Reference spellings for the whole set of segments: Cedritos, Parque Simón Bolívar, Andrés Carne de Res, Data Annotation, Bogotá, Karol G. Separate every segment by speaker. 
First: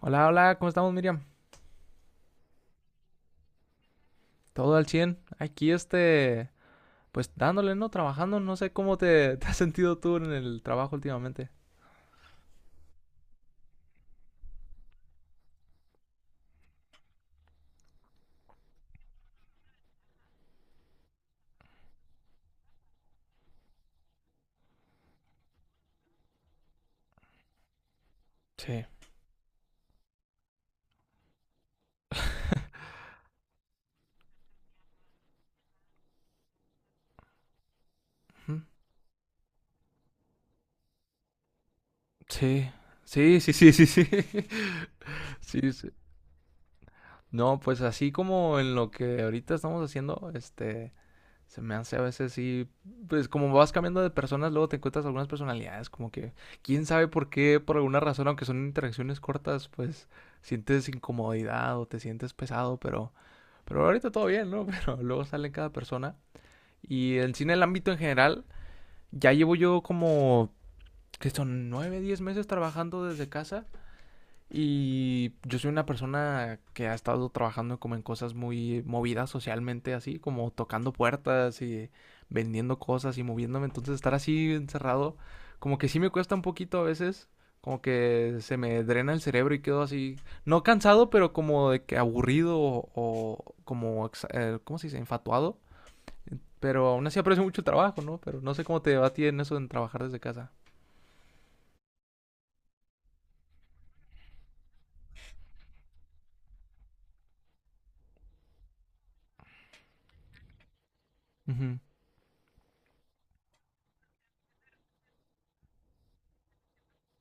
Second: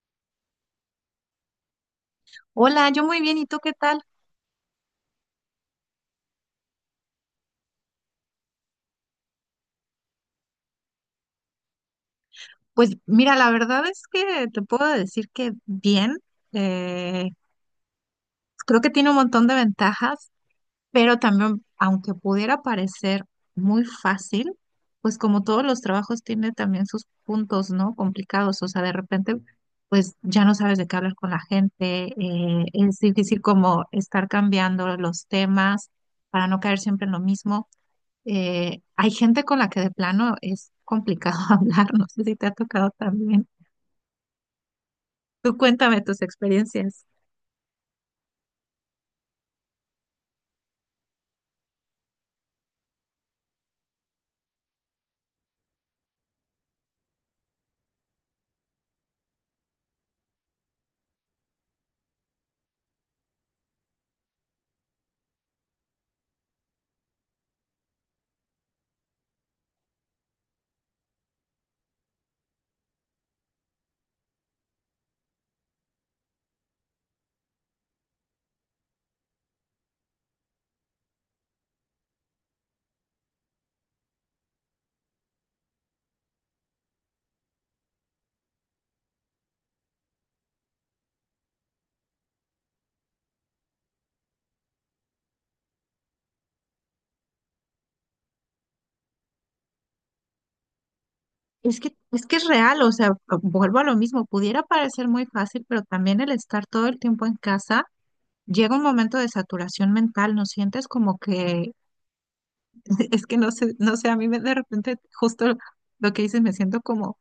Speaker 1: Hola, hola, ¿cómo estamos, Miriam?
Speaker 2: Hola, yo muy bien, ¿y tú qué tal?
Speaker 1: Todo al 100. Aquí, pues dándole, ¿no? Trabajando. No sé cómo te has sentido tú en el trabajo últimamente.
Speaker 2: Pues mira, la verdad es que te puedo decir que bien, eh, creo que tiene un montón de ventajas, pero también, aunque pudiera parecer muy fácil, pues como todos los trabajos tiene también sus puntos, ¿no? Complicados, o sea,
Speaker 1: Sí.
Speaker 2: de repente, pues ya no sabes de qué hablar con la gente, es difícil como estar cambiando los temas para no caer siempre en lo mismo.
Speaker 1: Ujú.
Speaker 2: Hay gente con la que de plano es complicado hablar, no sé si te ha
Speaker 1: Sí.
Speaker 2: tocado
Speaker 1: Sí,
Speaker 2: también.
Speaker 1: sí, sí, sí, sí.
Speaker 2: Tú
Speaker 1: Sí, sí.
Speaker 2: cuéntame tus experiencias.
Speaker 1: No, pues así como en lo que ahorita estamos haciendo, se me hace a veces sí, pues como vas cambiando de personas, luego te encuentras algunas personalidades, como que quién sabe por qué, por alguna razón, aunque son interacciones cortas, pues sientes incomodidad o te sientes pesado, pero... pero ahorita todo bien, ¿no? Pero luego sale cada persona. Y el cine, el ámbito en general, ya llevo yo como, ¿que son? 9 10 meses trabajando desde casa. Y yo soy una persona que ha estado trabajando como en cosas muy movidas socialmente, así como tocando puertas y vendiendo cosas y moviéndome. Entonces estar así encerrado, como que sí me cuesta un poquito a veces, como que se me drena el cerebro y quedo así, no cansado, pero como de que aburrido o como, ¿cómo se dice? Enfatuado. Pero aún así aprecio mucho el trabajo, ¿no? Pero no sé cómo te va a ti en eso en trabajar desde casa.
Speaker 2: Es que es real, o sea, vuelvo a lo mismo, pudiera parecer muy fácil, pero también el estar todo el tiempo en casa, llega un momento de saturación mental, no sientes como que,
Speaker 1: Ujú.
Speaker 2: es que no sé, de repente justo lo que dices, me siento como,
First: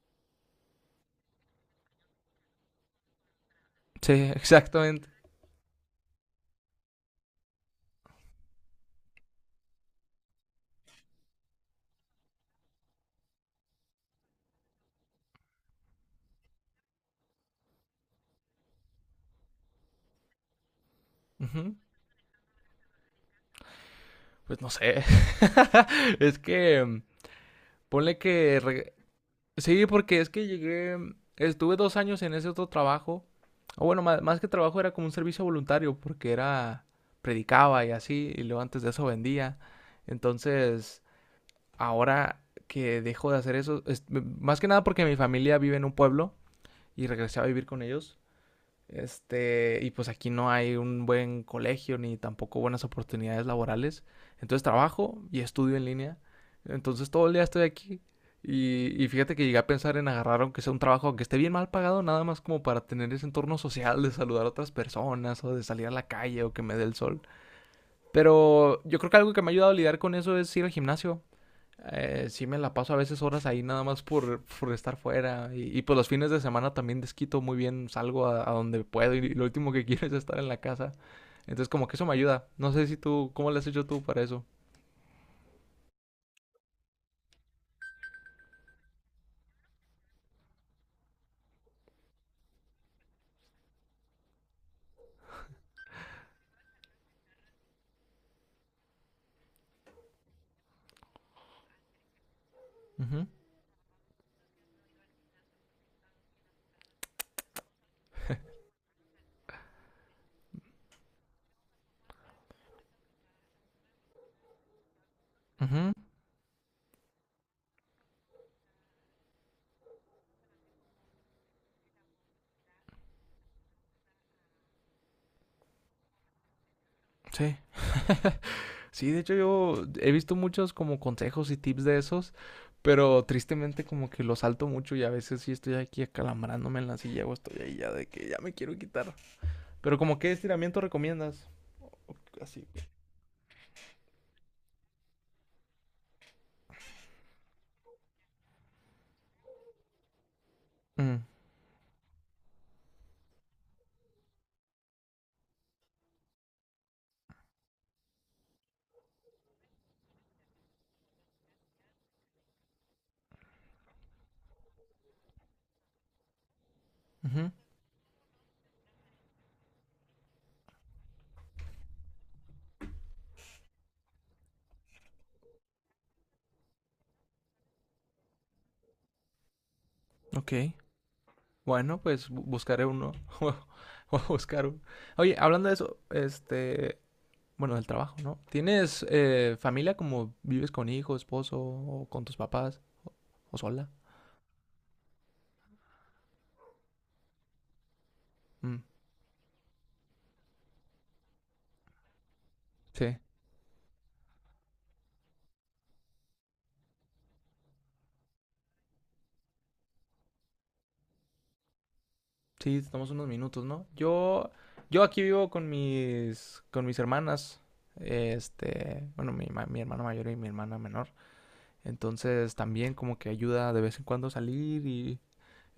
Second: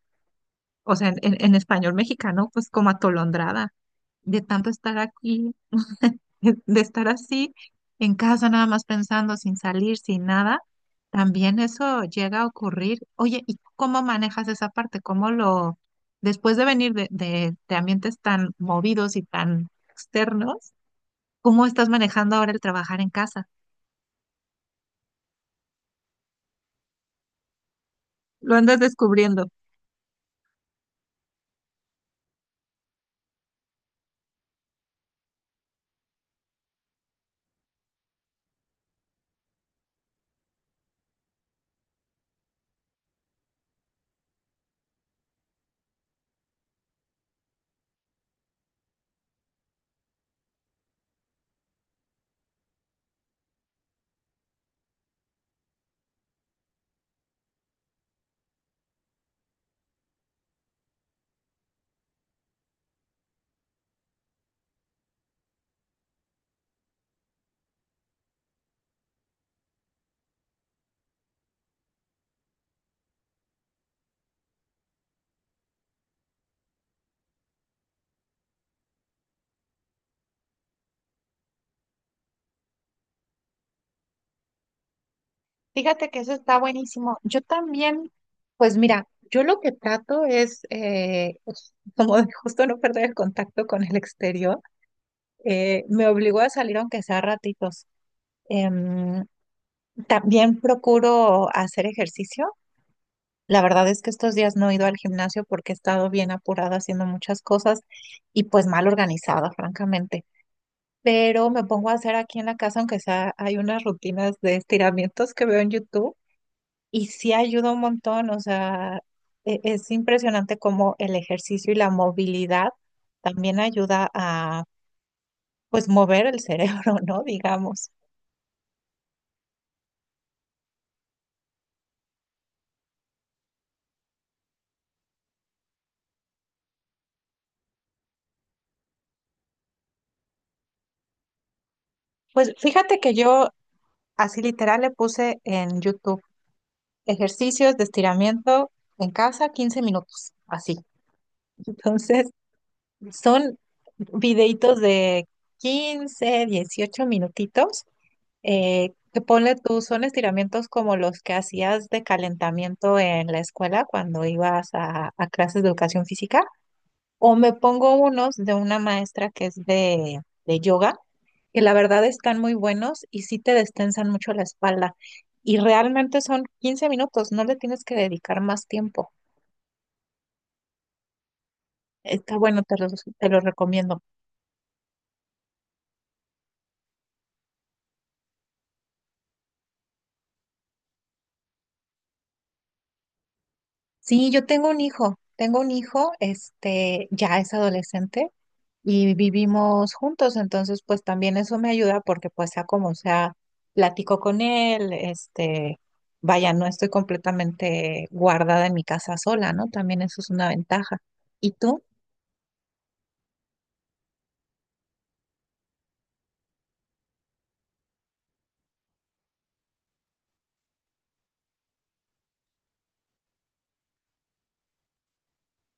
Speaker 2: o sea, en, en español mexicano, pues como atolondrada
Speaker 1: Sí,
Speaker 2: de tanto estar
Speaker 1: exactamente.
Speaker 2: aquí de estar así en casa nada más pensando sin salir, sin nada, también eso llega a ocurrir. Oye, ¿y cómo manejas esa parte? ¿Cómo lo, después de venir de, de ambientes tan movidos y tan externos, cómo estás manejando ahora el trabajar en casa?
Speaker 1: Pues no sé. es que, ponle
Speaker 2: Lo
Speaker 1: que...
Speaker 2: andas descubriendo.
Speaker 1: sí, porque es que llegué... Estuve 2 años en ese otro trabajo. O bueno, más que trabajo era como un servicio voluntario, porque era... Predicaba y así, y luego antes de eso vendía. Entonces, ahora que dejo de hacer eso, más que nada porque mi familia vive en un pueblo y regresé a vivir con ellos. Y pues aquí no hay un buen colegio ni tampoco buenas oportunidades laborales. Entonces trabajo y estudio en línea. Entonces todo el día estoy aquí. Y fíjate que llegué a pensar en agarrar, aunque sea un trabajo, aunque esté bien mal pagado, nada más como para tener ese entorno social de saludar a otras personas o de salir a la calle o que me dé el sol. Pero yo creo que algo que me ha ayudado a lidiar con eso es ir al gimnasio. Sí me la paso a veces horas ahí nada más por estar fuera. Y, pues los fines de semana también desquito muy bien, salgo a donde puedo y, lo último que quiero es estar en la casa. Entonces como que eso me ayuda. No sé si tú, ¿cómo le has hecho tú para eso?
Speaker 2: Fíjate que eso está buenísimo. Yo también, pues mira, yo lo que trato es como de justo no perder el contacto con el exterior. Me obligó a salir aunque sea ratitos. Em, también procuro hacer ejercicio.
Speaker 1: Ujú,
Speaker 2: La verdad es que estos días no he ido al gimnasio porque he estado bien apurada haciendo muchas cosas y pues mal organizada, francamente. Pero me pongo a hacer aquí en la casa, aunque sea, hay unas rutinas de estiramientos que veo en
Speaker 1: ujú,
Speaker 2: YouTube y sí ayuda un montón. O sea, es impresionante cómo el ejercicio y la movilidad también ayuda a pues mover el cerebro, ¿no?
Speaker 1: sí.
Speaker 2: Digamos.
Speaker 1: Sí, de hecho yo he visto muchos como consejos y tips de esos, pero tristemente como que los salto mucho y a veces sí estoy aquí acalambrándome en la silla o estoy ahí ya de que ya me quiero quitar. Pero ¿como qué estiramiento recomiendas? O-
Speaker 2: Pues
Speaker 1: así.
Speaker 2: fíjate que yo así literal le puse en YouTube ejercicios de estiramiento en casa 15 minutos, así.
Speaker 1: Mm,
Speaker 2: Entonces, son videitos de 15, 18 minutitos, que ponle tú, son estiramientos como los que hacías de calentamiento en la escuela cuando ibas a, clases de educación física, o
Speaker 1: ujú,
Speaker 2: me pongo unos de una maestra que es de, yoga, que la verdad están muy buenos y sí te destensan mucho la espalda. Y realmente son 15 minutos, no le tienes que dedicar más tiempo.
Speaker 1: ok. Bueno, pues
Speaker 2: Está bueno, te
Speaker 1: buscaré
Speaker 2: los,
Speaker 1: uno.
Speaker 2: te los recomiendo.
Speaker 1: Voy a buscar uno. Oye, hablando de eso, bueno, del trabajo, ¿no? ¿Tienes familia como vives con hijo, esposo, o con tus papás, o sola?
Speaker 2: Sí, yo tengo un hijo, este, ya es adolescente
Speaker 1: Mm,
Speaker 2: y vivimos juntos, entonces pues también eso me ayuda porque pues sea como
Speaker 1: sí,
Speaker 2: sea, platico con él, este, vaya, no estoy completamente guardada en mi casa sola, ¿no? También eso es una ventaja. ¿Y tú?
Speaker 1: sí, estamos unos minutos, ¿no? Yo aquí vivo con con mis hermanas. Bueno, mi hermano mayor y mi hermana menor. Entonces también como que ayuda de vez en cuando a salir y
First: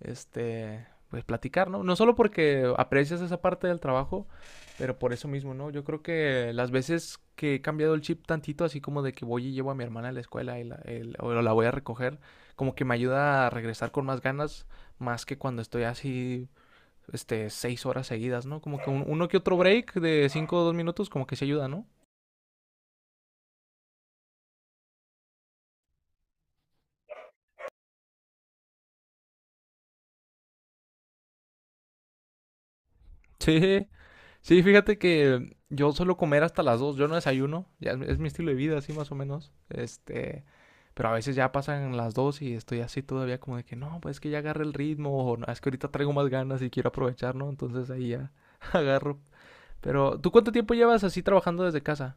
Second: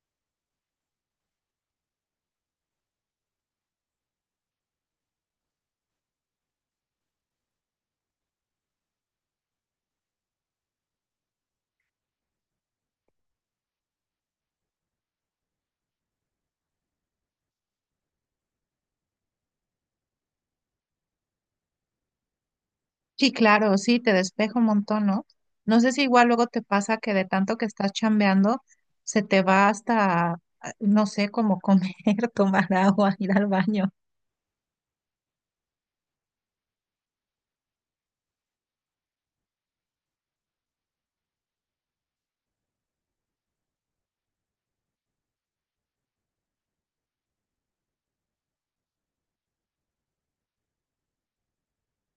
Speaker 1: pues platicar, ¿no? No solo porque aprecias esa parte del trabajo, pero por eso mismo, ¿no? Yo creo que las veces que he cambiado el chip tantito, así como de que voy y llevo a mi hermana a la escuela o la voy a recoger, como que me ayuda a regresar con más ganas, más que cuando estoy así, 6 horas seguidas, ¿no? Como que uno que otro break de 5 o 2 minutos, como que se ayuda, ¿no?
Speaker 2: Sí, claro, sí, te despejo un montón, ¿no? No sé si igual luego te pasa que de tanto que estás chambeando, se te va hasta, ah, no sé, como comer, tomar agua, ir al
Speaker 1: Sí,
Speaker 2: baño.
Speaker 1: sí, fíjate que yo suelo comer hasta las 2. Yo no desayuno, es mi estilo de vida así más o menos, pero a veces ya pasan las 2 y estoy así todavía como de que no, pues es que ya agarré el ritmo o no, es que ahorita traigo más ganas y quiero aprovechar, ¿no? Entonces ahí ya agarro. Pero, ¿tú cuánto tiempo llevas así trabajando desde casa?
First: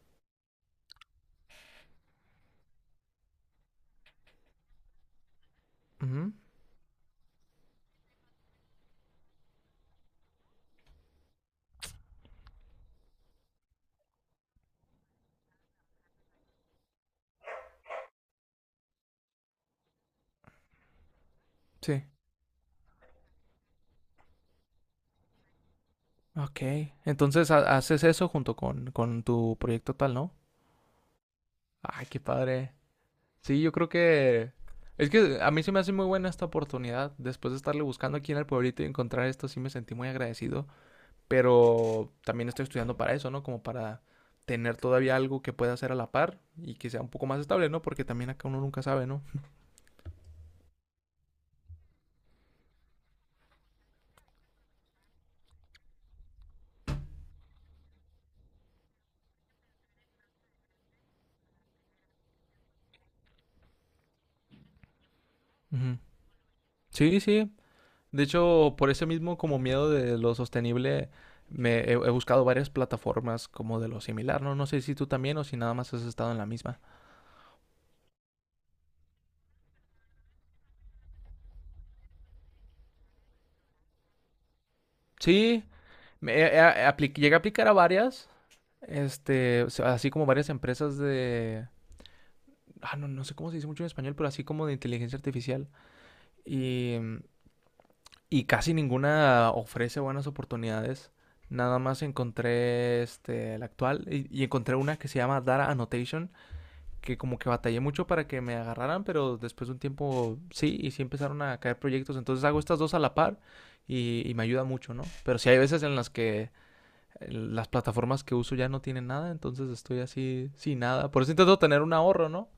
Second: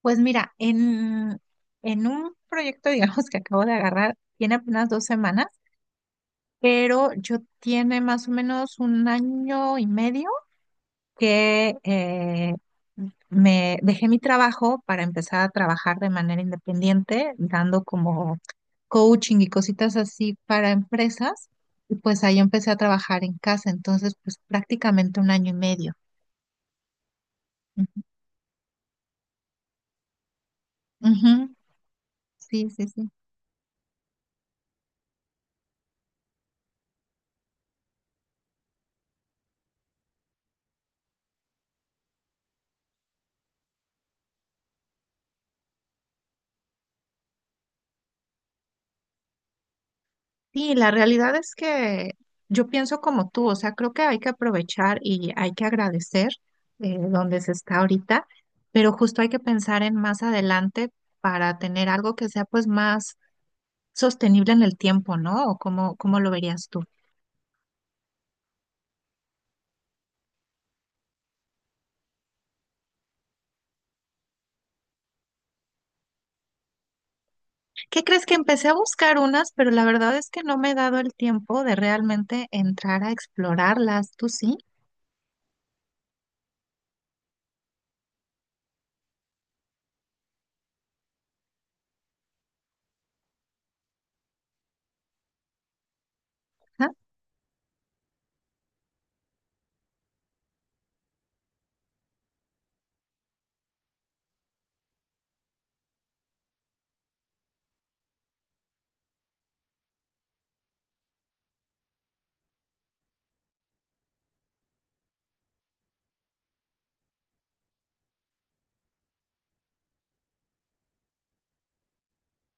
Speaker 2: Pues mira, en, un proyecto, digamos, que acabo de agarrar, tiene apenas 2 semanas.
Speaker 1: Ujú,
Speaker 2: Pero yo tiene más o menos un año y medio que me dejé mi trabajo para empezar a trabajar de manera independiente, dando como coaching y cositas así para empresas. Y
Speaker 1: sí.
Speaker 2: pues ahí empecé a trabajar en casa, entonces pues prácticamente un año y medio.
Speaker 1: Ok. Entonces
Speaker 2: Ujú,
Speaker 1: haces eso junto con tu proyecto tal, ¿no?
Speaker 2: ujú.
Speaker 1: Ay, qué
Speaker 2: Sí,
Speaker 1: padre.
Speaker 2: sí, sí.
Speaker 1: Sí, yo creo que... es que a mí se me hace muy buena esta oportunidad. Después de estarle buscando aquí en el pueblito y encontrar esto, sí me sentí muy agradecido. Pero también estoy estudiando para eso, ¿no? Como para tener todavía algo que pueda hacer a la par y que sea un poco más estable, ¿no? Porque también acá uno nunca sabe, ¿no?
Speaker 2: Sí, la realidad es que yo pienso como tú, o sea, creo que hay que aprovechar y hay que agradecer donde se está ahorita, pero justo hay que pensar en más adelante para tener algo que sea pues más sostenible en el tiempo, ¿no? ¿O
Speaker 1: Ujú.
Speaker 2: cómo lo verías tú?
Speaker 1: Sí, sí. De hecho, por ese mismo como miedo de lo sostenible, he buscado varias plataformas como de lo similar, ¿no? No sé si tú también o si nada más has estado en la misma.
Speaker 2: ¿Qué crees que empecé a buscar unas, pero la verdad es que no me he dado el tiempo de realmente entrar a explorarlas, ¿tú sí?
Speaker 1: Sí, me- eh, eh, llegué a aplicar a varias, o sea, así como varias empresas de, ah, no, no sé cómo se dice mucho en español, pero así como de inteligencia artificial.
Speaker 2: Ajá.
Speaker 1: Y, y casi ninguna ofrece buenas oportunidades. Nada más encontré este, la actual y encontré una que se llama Data Annotation, que como que batallé mucho para que me agarraran, pero después de un tiempo sí, y sí empezaron a caer proyectos. Entonces hago estas dos a la par y me ayuda mucho, ¿no? Pero sí hay veces en las que las plataformas que uso ya no tienen nada, entonces estoy así sin nada. Por eso intento tener un ahorro, ¿no?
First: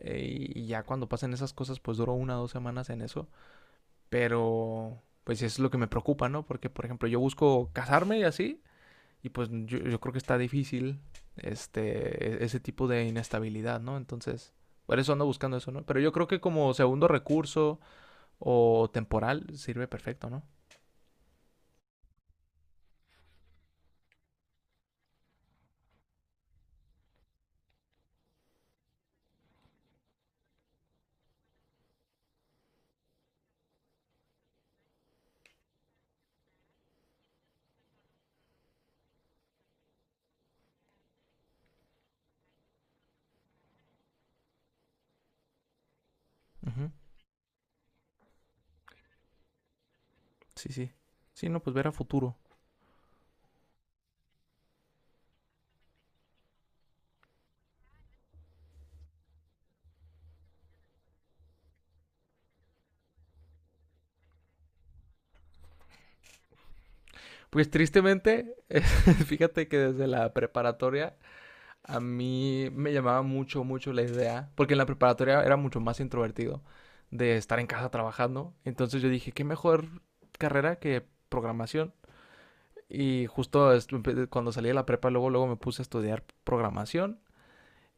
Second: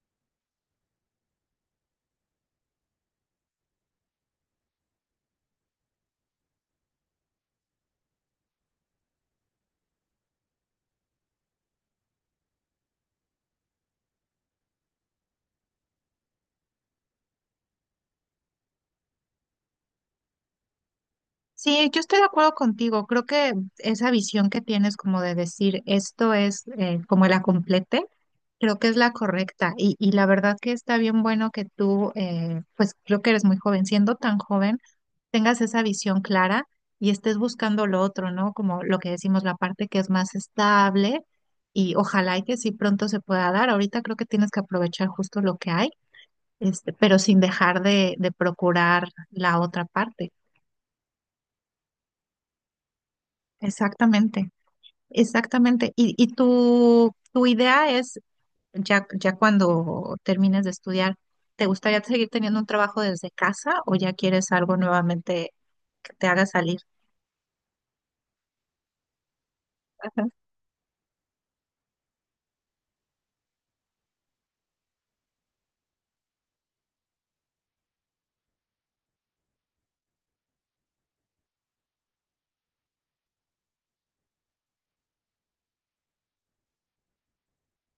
Speaker 1: Y ya cuando pasen esas cosas, pues duro 1 o 2 semanas en eso. Pero, pues sí, es lo que me preocupa, ¿no? Porque, por ejemplo, yo busco casarme y así, y yo creo que está difícil ese tipo de inestabilidad, ¿no? Entonces, por eso ando buscando eso, ¿no? Pero yo creo que como segundo recurso o temporal sirve perfecto, ¿no?
Speaker 2: Sí, yo estoy de acuerdo contigo. Creo que esa visión que tienes como de decir esto es como la complete. Creo que es la correcta y la verdad que está bien bueno que tú, pues creo que eres muy joven, siendo tan joven, tengas esa visión clara y estés buscando lo otro, ¿no? Como lo que decimos, la parte que es más estable y ojalá y que sí pronto se pueda dar. Ahorita creo que tienes que aprovechar justo lo que hay,
Speaker 1: Ujú.
Speaker 2: este, pero sin dejar de, procurar la otra parte.
Speaker 1: Sí, sí. Sí, no, pues ver a futuro.
Speaker 2: Exactamente, exactamente. Y tu idea es ya, ya cuando termines de estudiar, ¿te gustaría seguir teniendo un trabajo desde casa o ya quieres algo nuevamente que te haga salir?
Speaker 1: Pues tristemente, fíjate que desde la preparatoria a mí me llamaba mucho, mucho la idea, porque en la preparatoria era mucho más introvertido de estar en casa trabajando. Entonces yo dije, qué mejor carrera que programación. Y justo cuando salí de la prepa, luego, luego me puse a estudiar programación,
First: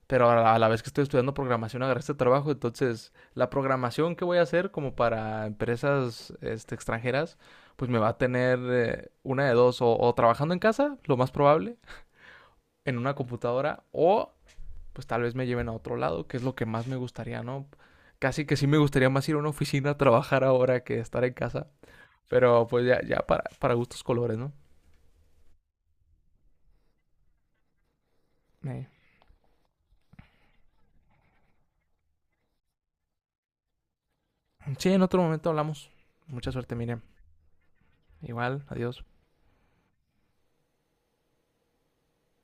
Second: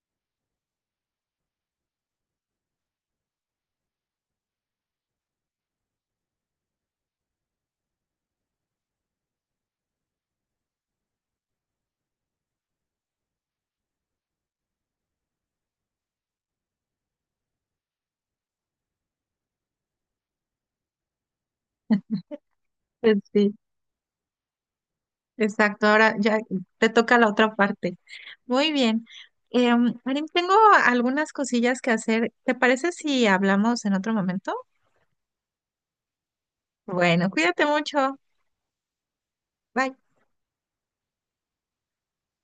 Speaker 1: pero a la vez que estoy estudiando programación agarré este trabajo, entonces la programación que voy a hacer como para empresas este, extranjeras, pues me va a tener una de dos, o trabajando en casa, lo más probable, en una computadora, o pues tal vez me lleven a otro lado, que es lo que más me gustaría, ¿no? Casi que sí me gustaría más ir a una oficina a trabajar ahora que estar en casa, pero pues ya, ya
Speaker 2: Sí,
Speaker 1: para gustos colores, ¿no?
Speaker 2: exacto. Ahora ya te toca la otra parte. Muy
Speaker 1: Eh.
Speaker 2: bien. Marín, tengo algunas cosillas que hacer. ¿Te parece si hablamos en otro momento?
Speaker 1: Sí, en otro momento hablamos. Mucha suerte, Miriam.
Speaker 2: Bueno, cuídate mucho.
Speaker 1: Igual, adiós.
Speaker 2: Bye.